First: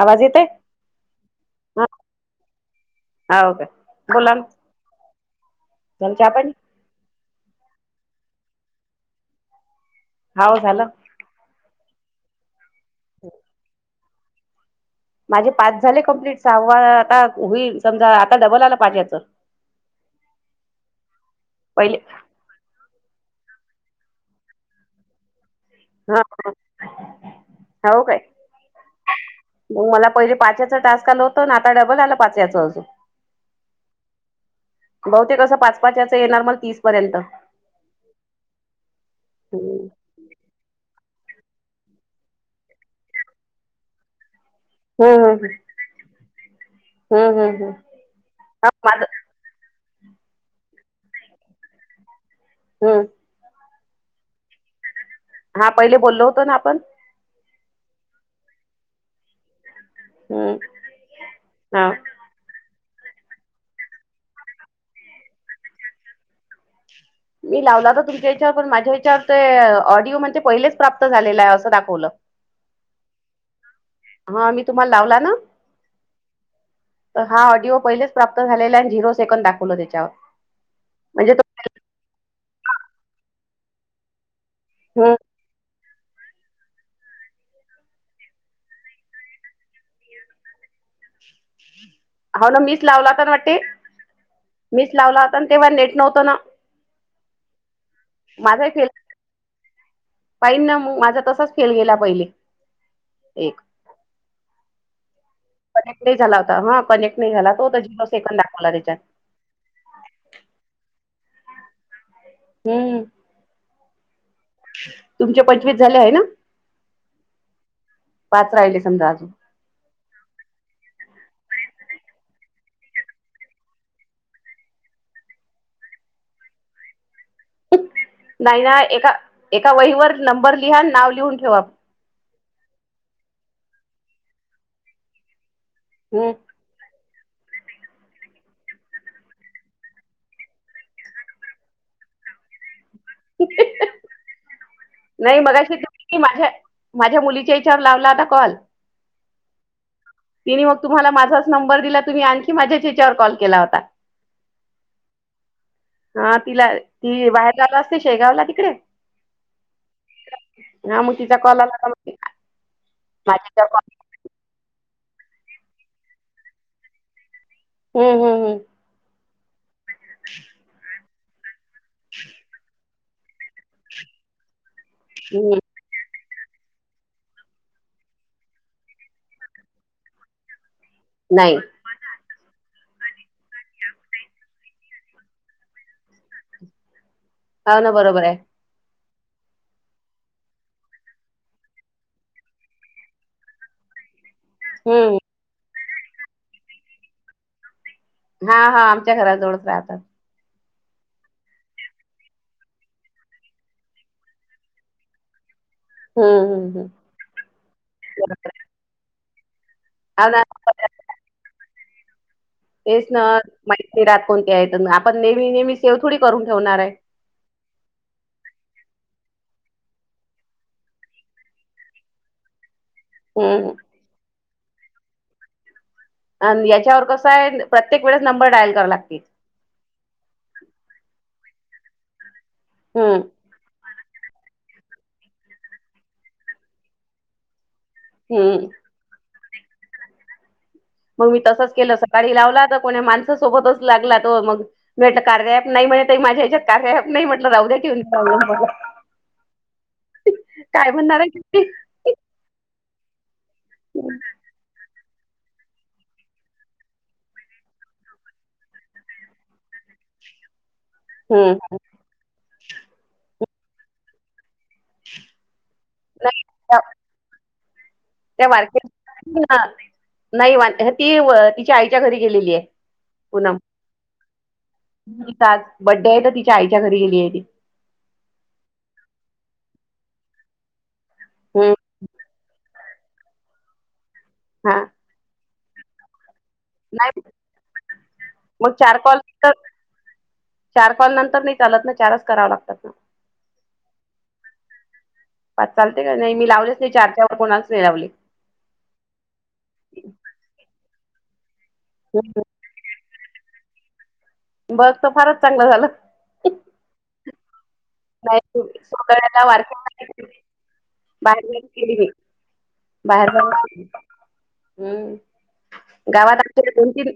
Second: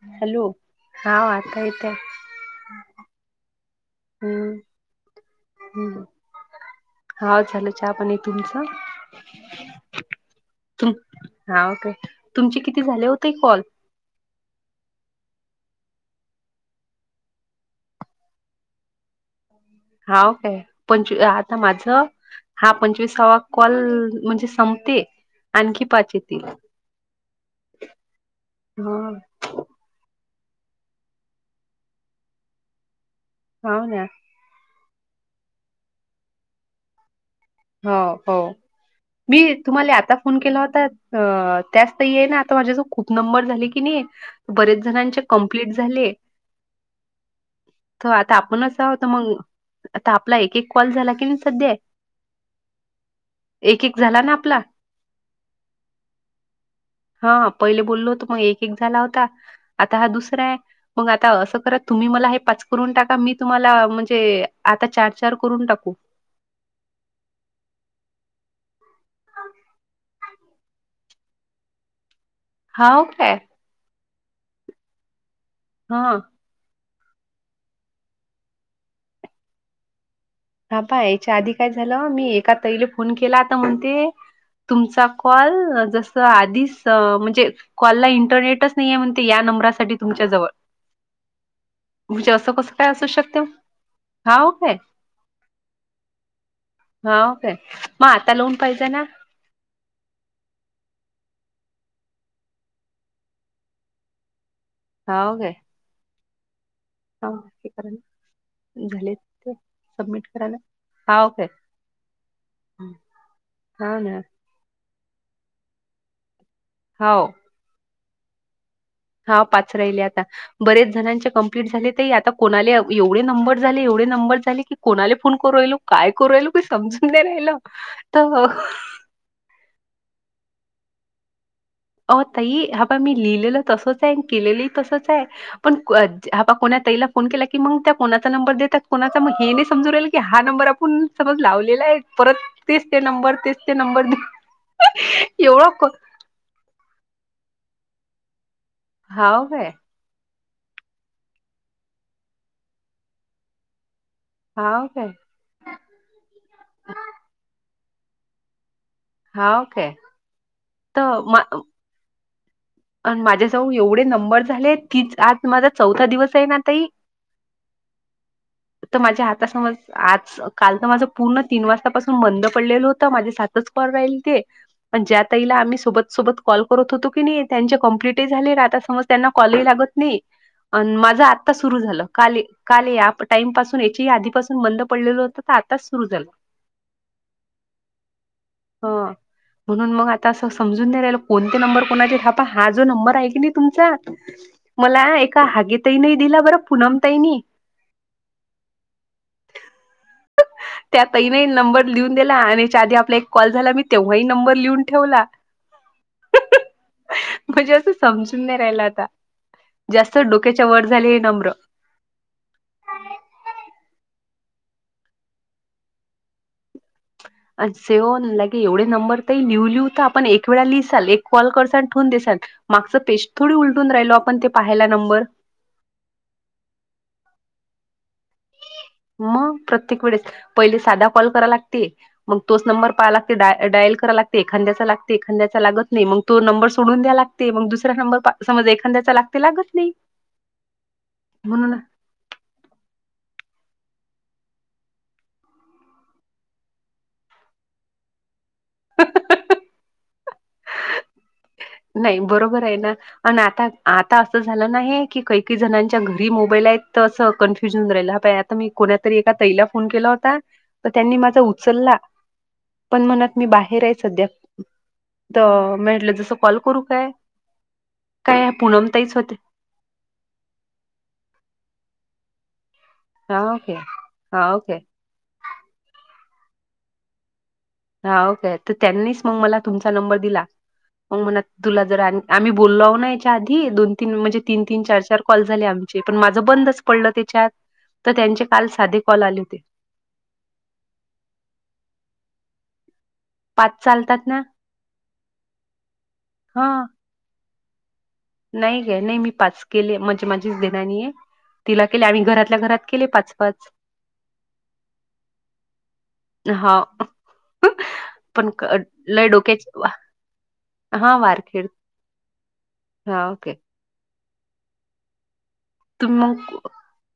आवाज येतय हॅलो हा आता येतोय. हाऊ का बोला ना. हम्म झालं चहा पाणी. हा झालं चहा पाणी तुमचं. हाव झालं. हा ओके तुमचे किती झाले हो ताई कॉल? माझे पाच झाले कंप्लीट सहावा आता होईल. समजा आता डबल आला पाहिजे होत. हाव काय पंचवी आता पहिले माझं. हा पंचविसावा कॉल म्हणजे संपते आणखी पाच हा. येतील हा. हाऊ काय? हा मग मला पहिले पाच्याचं टास्क आलं होतं ना, आता डबल आलं पाच्याचं अजून हो ना. बहुतेक असं पाच, पाचच येणार मग तीस पर्यंत. हो हो. मी हम्म तुम्हाला आता फोन केला होता, अ त्याच ताई या ना आता माझ्या जो खूप नंबर झाले की नाही बरेच जणांचे हम्म कंप्लीट झाले. हम्म हम्म तर आता हा आपणच माझं आहोत मग आता आपला एक एक कॉल झाला की नाही सध्य आहे. हा. एक एक झाला ना आपला. हा पहिले बोललो होतो ना आपण? हा पहिले बोललो होतो मग एक एक झाला होता आता हा दुसरा हम्म आहे. मग आता असं करा हा तुम्ही मला हे पाच करून टाका मी तुम्हाला म्हणजे आता चार चार करून टाकू. मी लावला होता तुमच्या हेच्यावर पण माझ्या हेच्यावर ते ऑडिओ म्हणते पहिलेच प्राप्त झालेला आहे असं दाखवलं. हाव काय? हा मी तुम्हाला लावला ना. हा. हा ऑडिओ पहिलेच प्राप्त झालेल्या आणि झिरो सेकंद दाखवलं त्याच्यावर. हा म्हणजे पाहाच्या तो आधी काय झालं, मी एका ताईला फोन केला आता म्हणते, तुमचा हं, कॉल जस आधीच म्हणजे कॉलला इंटरनेटच नाही आहेे म्हणते या नंबरासाठी तुमच्या जवळ. [unintelligible] होव ना कसं मीच काय असू लावला होता ना‌ शकते? वाटते, हां, काय? मीच लावला होता तेव्हा नेट नव्हतं ना. हाव काय? मग आता लावून माझाही फेल पाहिजे ना? पाहिनं ना‌ मग माझा तसाच फेल गेला पहिले एक. हाव काय? कनेक्ट नाही झाला होता, हा कनेक्ट हां, नाही झाला हे तो करा झिरो सेकंड दाखवला ना, त्याच्यात. झाले ते सबमिट करायला हा ओके. हम्म. हा ना. तुमचे पंचवीस झाले आहे ना? हो. पाच राहिले समजा पाच राहिले आता. बरेच जणांचे कंप्लीट झाले ताई आता कोणाले एवढे नंबर झाले एवढे नंबर झाले की कोणाले फोन करू राहिलो, काय करू राहिलो काय समजून नाय राहील. नाही ना एका एका वहीवर नंबर लिहा नाव लिहून ठेवा. ओ ताई हा पहा मी लिहिलेलं तसच आहे आणि केलेलं तसच आहे. पण क हम्म. जे हा पा कोण्या ताईला फोन केला की मग त्या कोणाचा नंबर देतात कोणाचा मग हे नाही समजू राहिल की हा नंबर आपूण समज लावलेला आहे. परत तेच ते नंबर, तेच ते नंबर [unintelligible] की माझे माझ्या मुलीच्या हेच्यावर लावला होता कॉल. हाव काय? तिने मग तुम्हाला माझाच नंबर दिला तुम्ही आणखी माझ्याच हेच्यावर कॉल केला होता. हाव काय? हा तिला ती बाहेर जात असते शेगावला तिकडे. हाव काय. हा मग तर तिचा मा कॉल आला का ब आणि माझ्याजवळ एवढे नंबर झालेत, तीच आज माझा चौथा दिवस आहे ना ताई. हम्म हम्म. हम्म तर माझ्या हातासमज आज काल तर माझं पूर्ण तीन वाजतापासून बंद पडलेलं होत माझे सातच कॉल राहिले ते. पण ज्या ताईला हम्म आम्ही सोबत सोबत कॉल करत होतो की नाही त्यांचे कंप्लिटही झाले आता समज त्यांना कॉल ही लागत नाही अन् माझं आत्ता नाही सुरू झालं. काली काल या टाइमपासून याच्याही आधीपासून बंद पडलेलं होतं, तर आताच सुरू झालं. [inaudible] हा ना बरोबर आहे. हा, म्हणून मग आता असं समजून नाही राहिलं. कोणते नंबर कोणाचे हा आता हा जो नंबर आहे की नाही तुमचा, मला हम्म एक का हागीत नाही दिला बरं पूनम ताई नी. हा हा आमच्या घराजवळच राहता. [unintelligible] त्या ताईने नंबर लिहून दिला आणि याच्या आधी आपला एक कॉल झाला. मी तेव्हाही नंबर लिहून ठेवला. हम्म हम्म हम्म. म्हणजे असं समजून बरोबर नाही राहिलं आता. जास्त आहे हो ना डोक्याच्या वर झाली हे नंबर. तेच ना माहित‌ नाही राहत कोणती आहे, तर आपण नेहमी नेहमी सेव थोडी करून ठेवणार आहे. से होन लागे एवढे नंबर त लिहू लिहू आपण एक वेळा लिहिसाल, एक कॉल करसाल आणि ठेवून देसाल. मागचं पेस्ट थोडी हम्म उलटून राहिलो आपण ते पाहायला नंबर. अ याच्यावर कसं आहे प्रत्येक वेळेस नंबर डायल करावं लागते. मग प्रत्येक वेळेस पहिले साधा कॉल करा लागते, मग तोच नंबर पहा हम्म लागते डायल कराय लाग एखाद्यांचा लागते एखाद्यांचा लागत नाही, मग तो नंबर सोडून द्याय लागते. मग दुसऱ्या नंबर हम्म समज एक खांद्याचा लागते लागत नाही. मग मी म्हणून तसंच केलं‌, सकाळी लावला तर कोणी माणससोबतच लागला तो. मग मी म्हटलं कार्या ॲप नाही म्हणे, ताई माझ्या याच्यात कार्या ॲप नाही म्हटलं राहू द्या. [unintelligible] [unintelligible] काय म्हणणार आहे की ती नाही बरोबर आहे ना, पण आता आता असं झालं ना हे. की काही काही जणांच्या घरी मोबाईल आहेत, तर असं कन्फ्युजन राहिलं. बाई आता मी कोणातरी एका ताईला फोन केला त्यांनी माझा हम्म उचलला पण, म्हणत मी बाहेर आहे सध्या. तर म्हटलं दुसरं नाही कॉल त्या करू काय? त्या काय वारके पूनम ताईच होते [unintelligible] नाही ती तिच्या आईच्या घरी गेलेली आहे. हा पूनम ओके, हा ओके. तिचा आज बड्डे आहे, तर तिच्या आईच्या घरी गेली आहे ती. हाव काय? तर त्यांनीच मग मला तुमचा नंबर दिला. मग म्हणत हम्म तुला जर आम्ही बोललो आहो ना याच्या आधी. दोन, तीन म्हणजे तीन हा तीन, चार चार कॉल झाले आमचे, पण माझं बंदच पडलं नाही त्याच्यात. तर त्यांचे काल मग चार साधे कॉल आले तर होते. चार कॉल नंतर नाही चालत ना, चारच करावं लागतात ना. पाच चालतात ना पाच चालते का नाही? मी हा लावलेच नाही चारच्या व कोणालाच नाही लावले. नाही काय नाही मी पाच केले म्हणजे माझीच देवरानी आहे. तिला केले आम्ही घरातल्या घरात केले पाच पाच. बघ तर फारच चांगलं झालं. हा. पण नाही लय सोदळ्याला डोक्याचे बा वारकरी हा वारखेड. हा बाहेर ओके बघा तुम्ही, हम्म तुम्ही गावात आपल्या दोन तीन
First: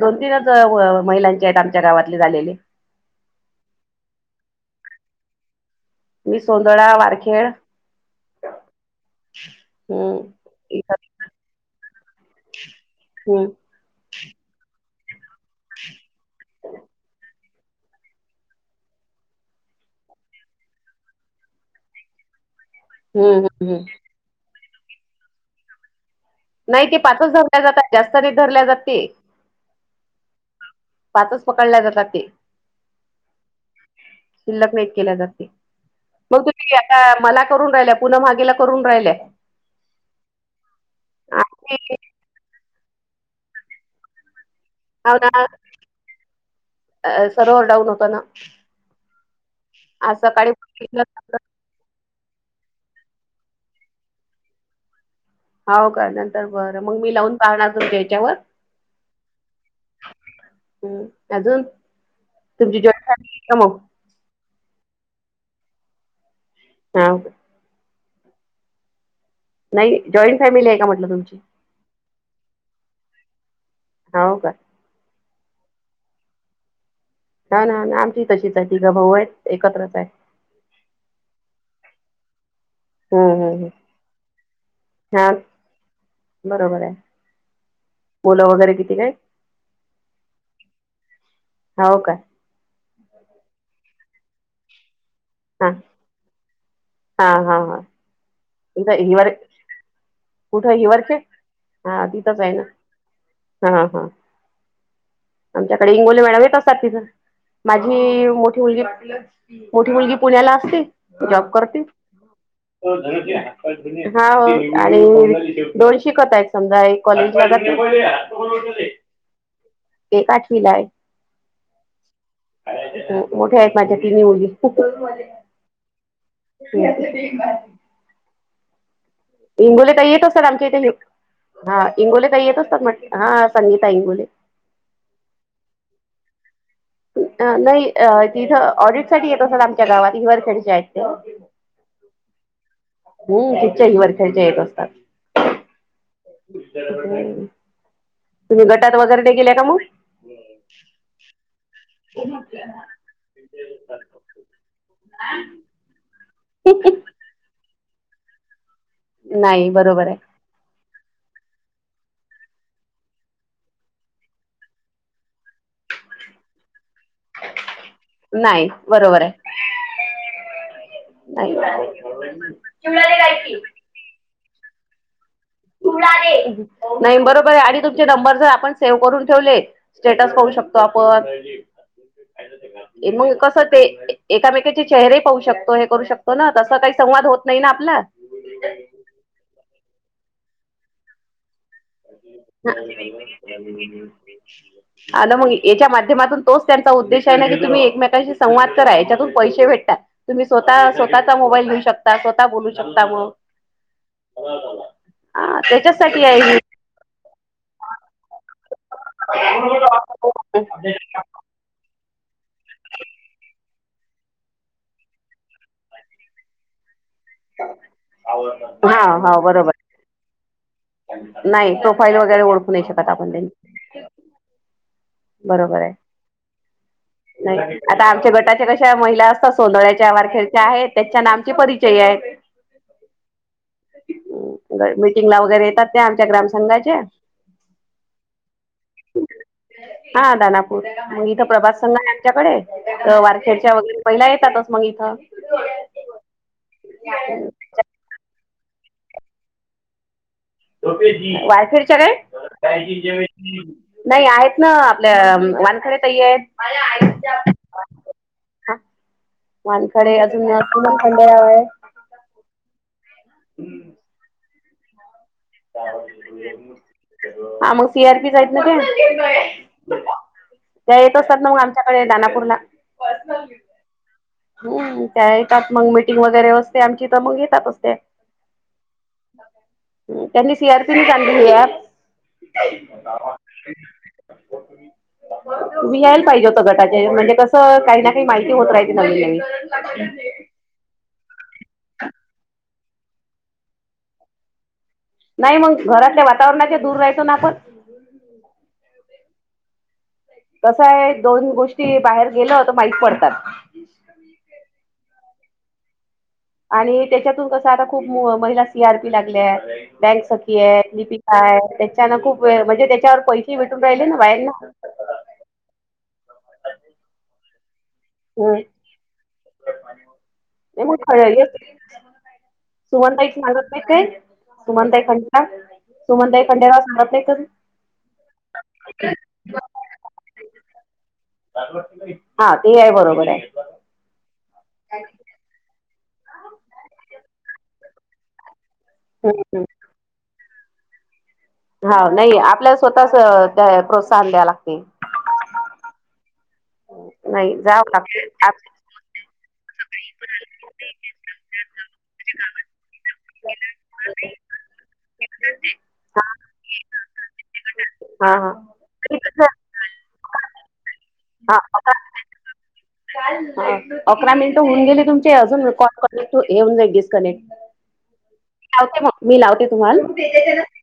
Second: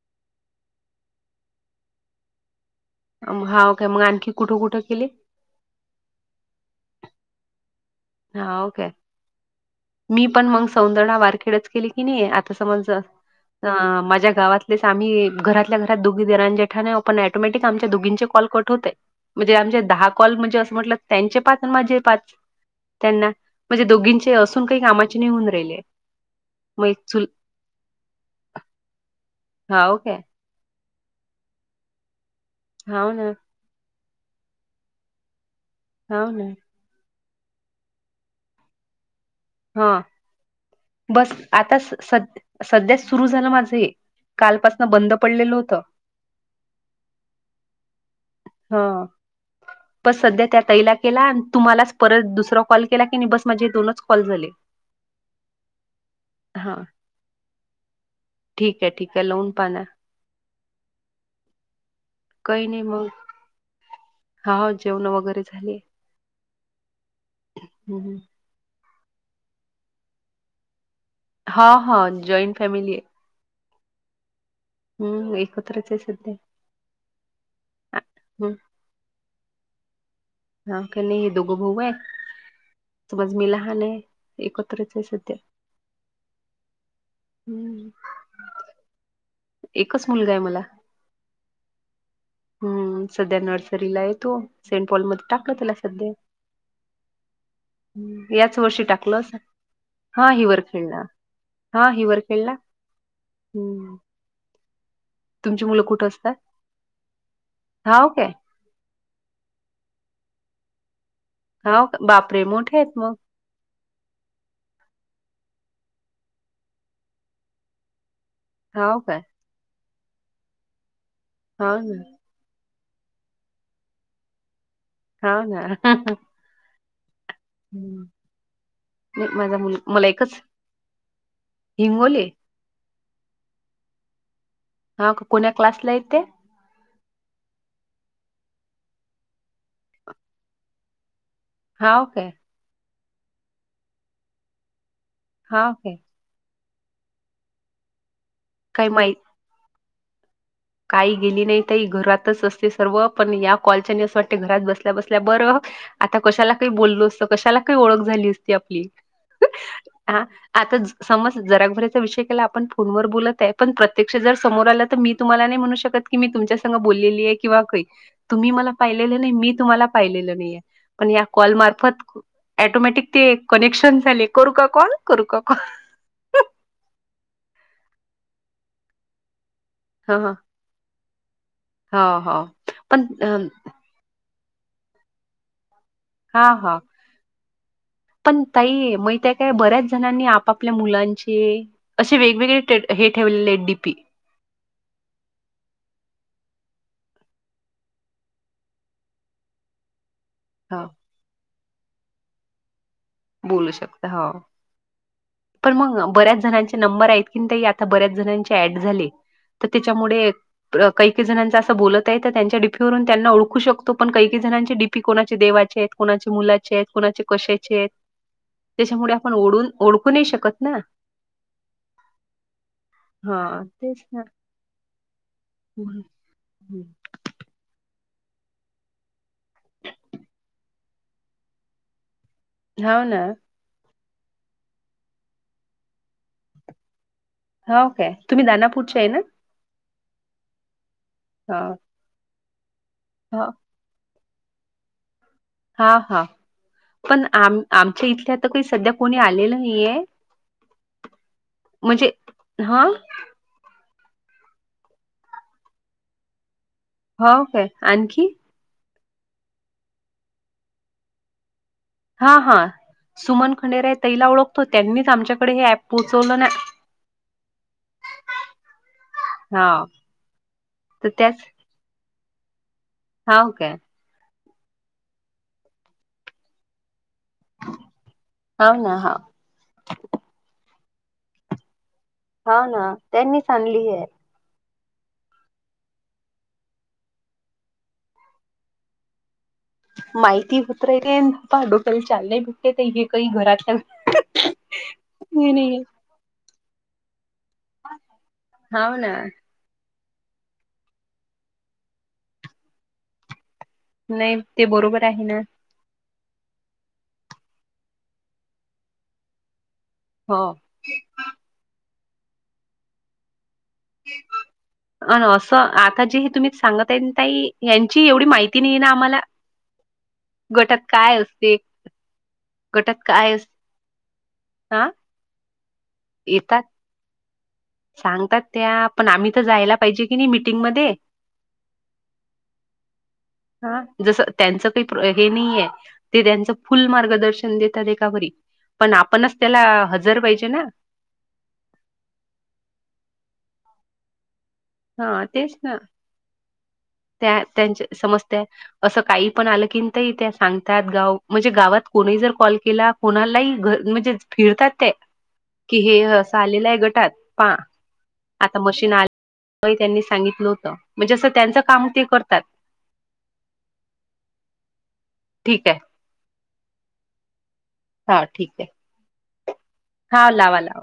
दोन, तीनच महिलांचे आहेत आमच्या गावातले झालेले. हाव काय मग आणखी कुठं कुठं केले? मी सोंदडा, वारखेड हाव काय? मी पण मग हम्म सौंदडा वारखेडच केले की नाही. आता समज हम्म अं माझ्या गावातलेच आम्ही घरातल्या घरात दोघी देवराण्या जेठाण्या आहोत, ‌ पण अटोमॅटिक आमच्या दोघींचे कॉल कट होतंय म्हणजे आमचे दहा कॉल म्हणजे असं म्हटलं त्यांचे पाच आणि माझे पाच. त्यांना हम्म हम्म म्हणजे दोघींचे असून काही कामाचे नाही होऊन राहिले. नाही मग ते एक पाच चूल धरल्या जातात, जास्त नाहीत ते धरल्या जात ते. हाव काय? पाचच पकडल्या जातात ते. हो ना. शिल्लक नाहीत केल्या जाते. हाव मग ना. तुम्ही मला करून राहिल्या, पुन्हा मागेला करून राहिल्या. हा. बस आता स आणि स सध्या सुरू झालं माझे कालपास हो ना. सर ओरडाऊन होत ना. हा पण आज सध्या सकाळी त्या ताईला केला. आण तुम्हालाच परत दुसरा कॉल केला की नाही, बस माझे दोनच कॉल झाले. हो का? नंतर हा बरं मग मी लावून पाहणार होते त्याच्यावर. ठीक आहे ठीक आहे लावून पाना हम्म, अजून काही तुमची नाही जॉईंट मग फॅमिली आहे का मग? हा जेवणं वगैरे झाले. हा. ‌ हम्म हम्म. नाही जॉईंट फॅमिली आहे का म्हटलं तुमची? हा हा जॉईंट फॅमिली आहे. हो का? हम्म एकत्रच आहे सध्या. हा ना. आणि आमची ह तशीच आहे, तिघं भाऊ आहेत एकत्रच आहे. हा काही नाही हे दोघ भाऊ आहे. हम्म समज मी हम्म लहान आहे, एकत्रच आहे हम्म हा सध्या. बरोबर आहे. हम्म मुलं वगैरे किती क हायत? एकच मुलगा आहे मला. हाव काय? हम्म, सध्या नर्सरीला आहे तो. सेंट पॉलमध्ये टाकलं हा त्याला सध्या. हा हा हा. हम्म, याच वर्षी [unintelligible] टाकलं इवर असं. हा हिवर कुठ खेळला हिवरचे, हा हिवर तिथंच आहे खेळला ना? हा हम्म हा. तुमची मुलं आमच्याकडे कुठं इंगोले मॅडम येत असतात तिथं, हाव माझी काय? मग [unintelligible] मोठी मुलगी पुण्याला असते. तु जॉब करतीस? हाव का? बापरे! मोठे आहेत मग. हाव आणि दोन शिकत आहेत समजा, एक कॉलेजला जाती. हाव [inaudible] काय? एक आठवीला हाय. हो ना. मोठे आहेत माझ्या तिन्ही मुली. हो ना. ते ते [unintelligible] हम्म. इंगोले ताई येत एकच असतात आमच्या इथे, हा हिंगोली? इंगोले ताई येत असतात म्हंटले. हा संगीता इंगोले. हा कोण्या क्लासला येते? नाही अ ते इथं ऑडिटसाठी येत असतात आमच्या गावात. हिवरखेडच्या आहेत त्या. हाव काय. हम्म तिच्याही वरखेडचे येत असतात. हा काय? तुम्ही काही गटात माहीत वगैरे ते गेले का मग? काही गेली नाही तई घरातच असते सर्व पण या कॉलच्यानी असं वाटते घरात बसल्या बसल्या बरं. आता कशाला काही बोललो असतो कशाला काही ओळख झाली असती आपली. नाही, बरोबर आहे. हा आता समज [unintelligible] विषय केला आपण फोनवर बोलत आहे, पण प्रत्यक्ष जर समोर आलं तर मी तुम्हाला नाही म्हणू शकत की मी तुमच्या संग बोललेली आहे. तुम्ही नाही मला पाहिले बरोबर नाही, आहे. मी तुम्हाला पाहिलं नाही पण. या कॉल मार्फत ऑटोमॅटिक ते नाही. कनेक्शन झाले करू का कॉल? करू का कॉल? नाही बरोबर आहे आणि तुमचे नंबर जर आपण सेव्ह करून ठेवले ह स्टेटस पाहू शकतो. ह हो पण [unintelligible] मग अं, कस ते. एकामेकीचे चेहरे पाहू शकतो हे करू शकतो हा ना, तसं हा काही संवाद होत नाही ना आपला. पण ताई माहीतेय काय बऱ्याच जणांनी आपापल्या मुलांचे असे वेगवेगळे हे ठेवलेले आहेत डीपी. अ मग याच्या माध्यमातून तोच त्यांचा उद्देश आहे ना की, तुम्ही एकमेकांशी संवाद करा याच्यातून पैसे भेटतात. तुम्ही हा स्वतः स्वतःचा मोबाईल घेऊ शकता, स्वतः बोलू शकता मग. बोलू शकता हो हा पण मग त्याच्याचसाठी बऱ्याच आहे ही जणांची नंबर आय थिंक ताई आता बऱ्याच जणांची ऍड झाले. तर त्याच्यामुळे काही काही जणांच असं बोलत त्यांच्या डीपीवरून त्यांना ओळखू शकतो. पण काही कही जणांची डीपी कोणाचे देवाचे आहेत, कोणाचे मुलाचे आहेत. कोणाचे कशाचे आहेत? हाव त्याच्यामुळे आपण ओढून ओळखू नाही शकत ना. नाही प्रोफाईल वगैरे ओळखू नाही शकत आपण त्यांनी. हा तेच ना. बरोबर आहे. नाही आता आमच्या गटाच्या कशा महिला असतात सोनळ्याच्या वारखेरच्या आहेत त्याच्या नामचे परिचय आहेत. हाव ना. मिीटिंग ला वगैरे येतात त्या आमच्या ग्रामसंघाच्या. हाऊ काय तुम्ही दानापूरच्या आहे ना? हा दानापूर मग इथं हा. प्रभास संघ आहे, आमच्याकडे तर ह वारखेडच्या वगैरे. पहिला येतातच मग इथं. हा हा पण आम-आमच्या इथल्या आता काही सध्या कोणी आलेलं नाहीे. वारकरी च्या हा काय? नाही आहेत ना आपल्या वानखड्या ताई आहेत. हो काय आणखी? वानखडे अजून अस सुमन खंडेराय हाय. हा हा सुमन खंडेराय ताई ओळखतो, त्यांनीच आमच्याकडे हे ऍप पोहोचवलं ना. हा मग सी आर पी च आहेत ना हा त्या तर येतात असतात ना मग आम तुमच्याकडे दानापूरला. हा ओ काय? हम्म. त्या येतात मग मीटिंग वगैरे असते. आमची तर मग येतातच त्या. हाव ना हा त्यांनी सी आर पी निच आणली ही ॲप. हा ना त्यांनी आणली ही. तुम्ही यायला पाहिजे होत गटाचे म्हणजे कसं, काही ना काही माहिती होत राहि [unintelligible] माहिती होत राहिते डोकयाला चाल नाहीय भेटले हे काही घरात. नाही मग घरातल्या वातावरणात दूर राहायचो ना आपण. हाव ना. कसं आहे दोन्ही गोष्टी बाहेर गेल तर माहीत पडतात. नाही ते बरोबर आहे ना. आणि त्यांच्यातून आता खूप महिला सी आर पी लागल्या आहेत, बँक हो सखी आहे, लिपिक काय त्याच्यान खूप वेळ म्हणजे त्याच्यावर पैसे भेटून राहिले ना बाहेरन. अ असं आता जे हे तुम्ही सांगत आहे ना ताई यांची एवढी माहिती नाही ना आम्हाला. गटात [unintelligible] काय खर असते [unintelligible] गटात सुमनताई काय अस सांगत नाही काय, हा सुमनताई खंडेराय सुमनताई येतात खंडेराय सांगत नाही कधी? सांगतात त्या पण आम्ही तर जायला पाहिजे की नाही मीटिंगमध्ये? हा ते आहे बरोबर. आहे हा जसं त्यांचं काही हे नाहीये ते त्यांचं फुल मार्गदर्शन देतात एकावरी पण आपणच हम्म त्याला हजर पाहिजे ना? हा नाही आपल्याला स्वतःच त्या प्रोत्साहन द्या लागते. हा तेच ना. त्या नाही त्यांच्या जावं समजत्या लागत असं काही पण आलं की, ताई त्या सांगतात गाव म्हणजे गावात कोणी जर कॉल केला कोणालाही घर म्हणजे फिरतात ते. कि हे अस आलेलं आहे गटात पहा, हा हा आता मशीन आ होय त्यांनी सांगितलं होतं म्हणजे असं हा त्यांचं काम ते करतात. हा अकरा मिनिट होऊन गेले तुमचे ठीक अजून आहे कॉल [unintelligible] जाई डिस्कनेक्ट. हा ठीक आहे. लावते मग मी लावते हा लावा तुम्हाला. लावा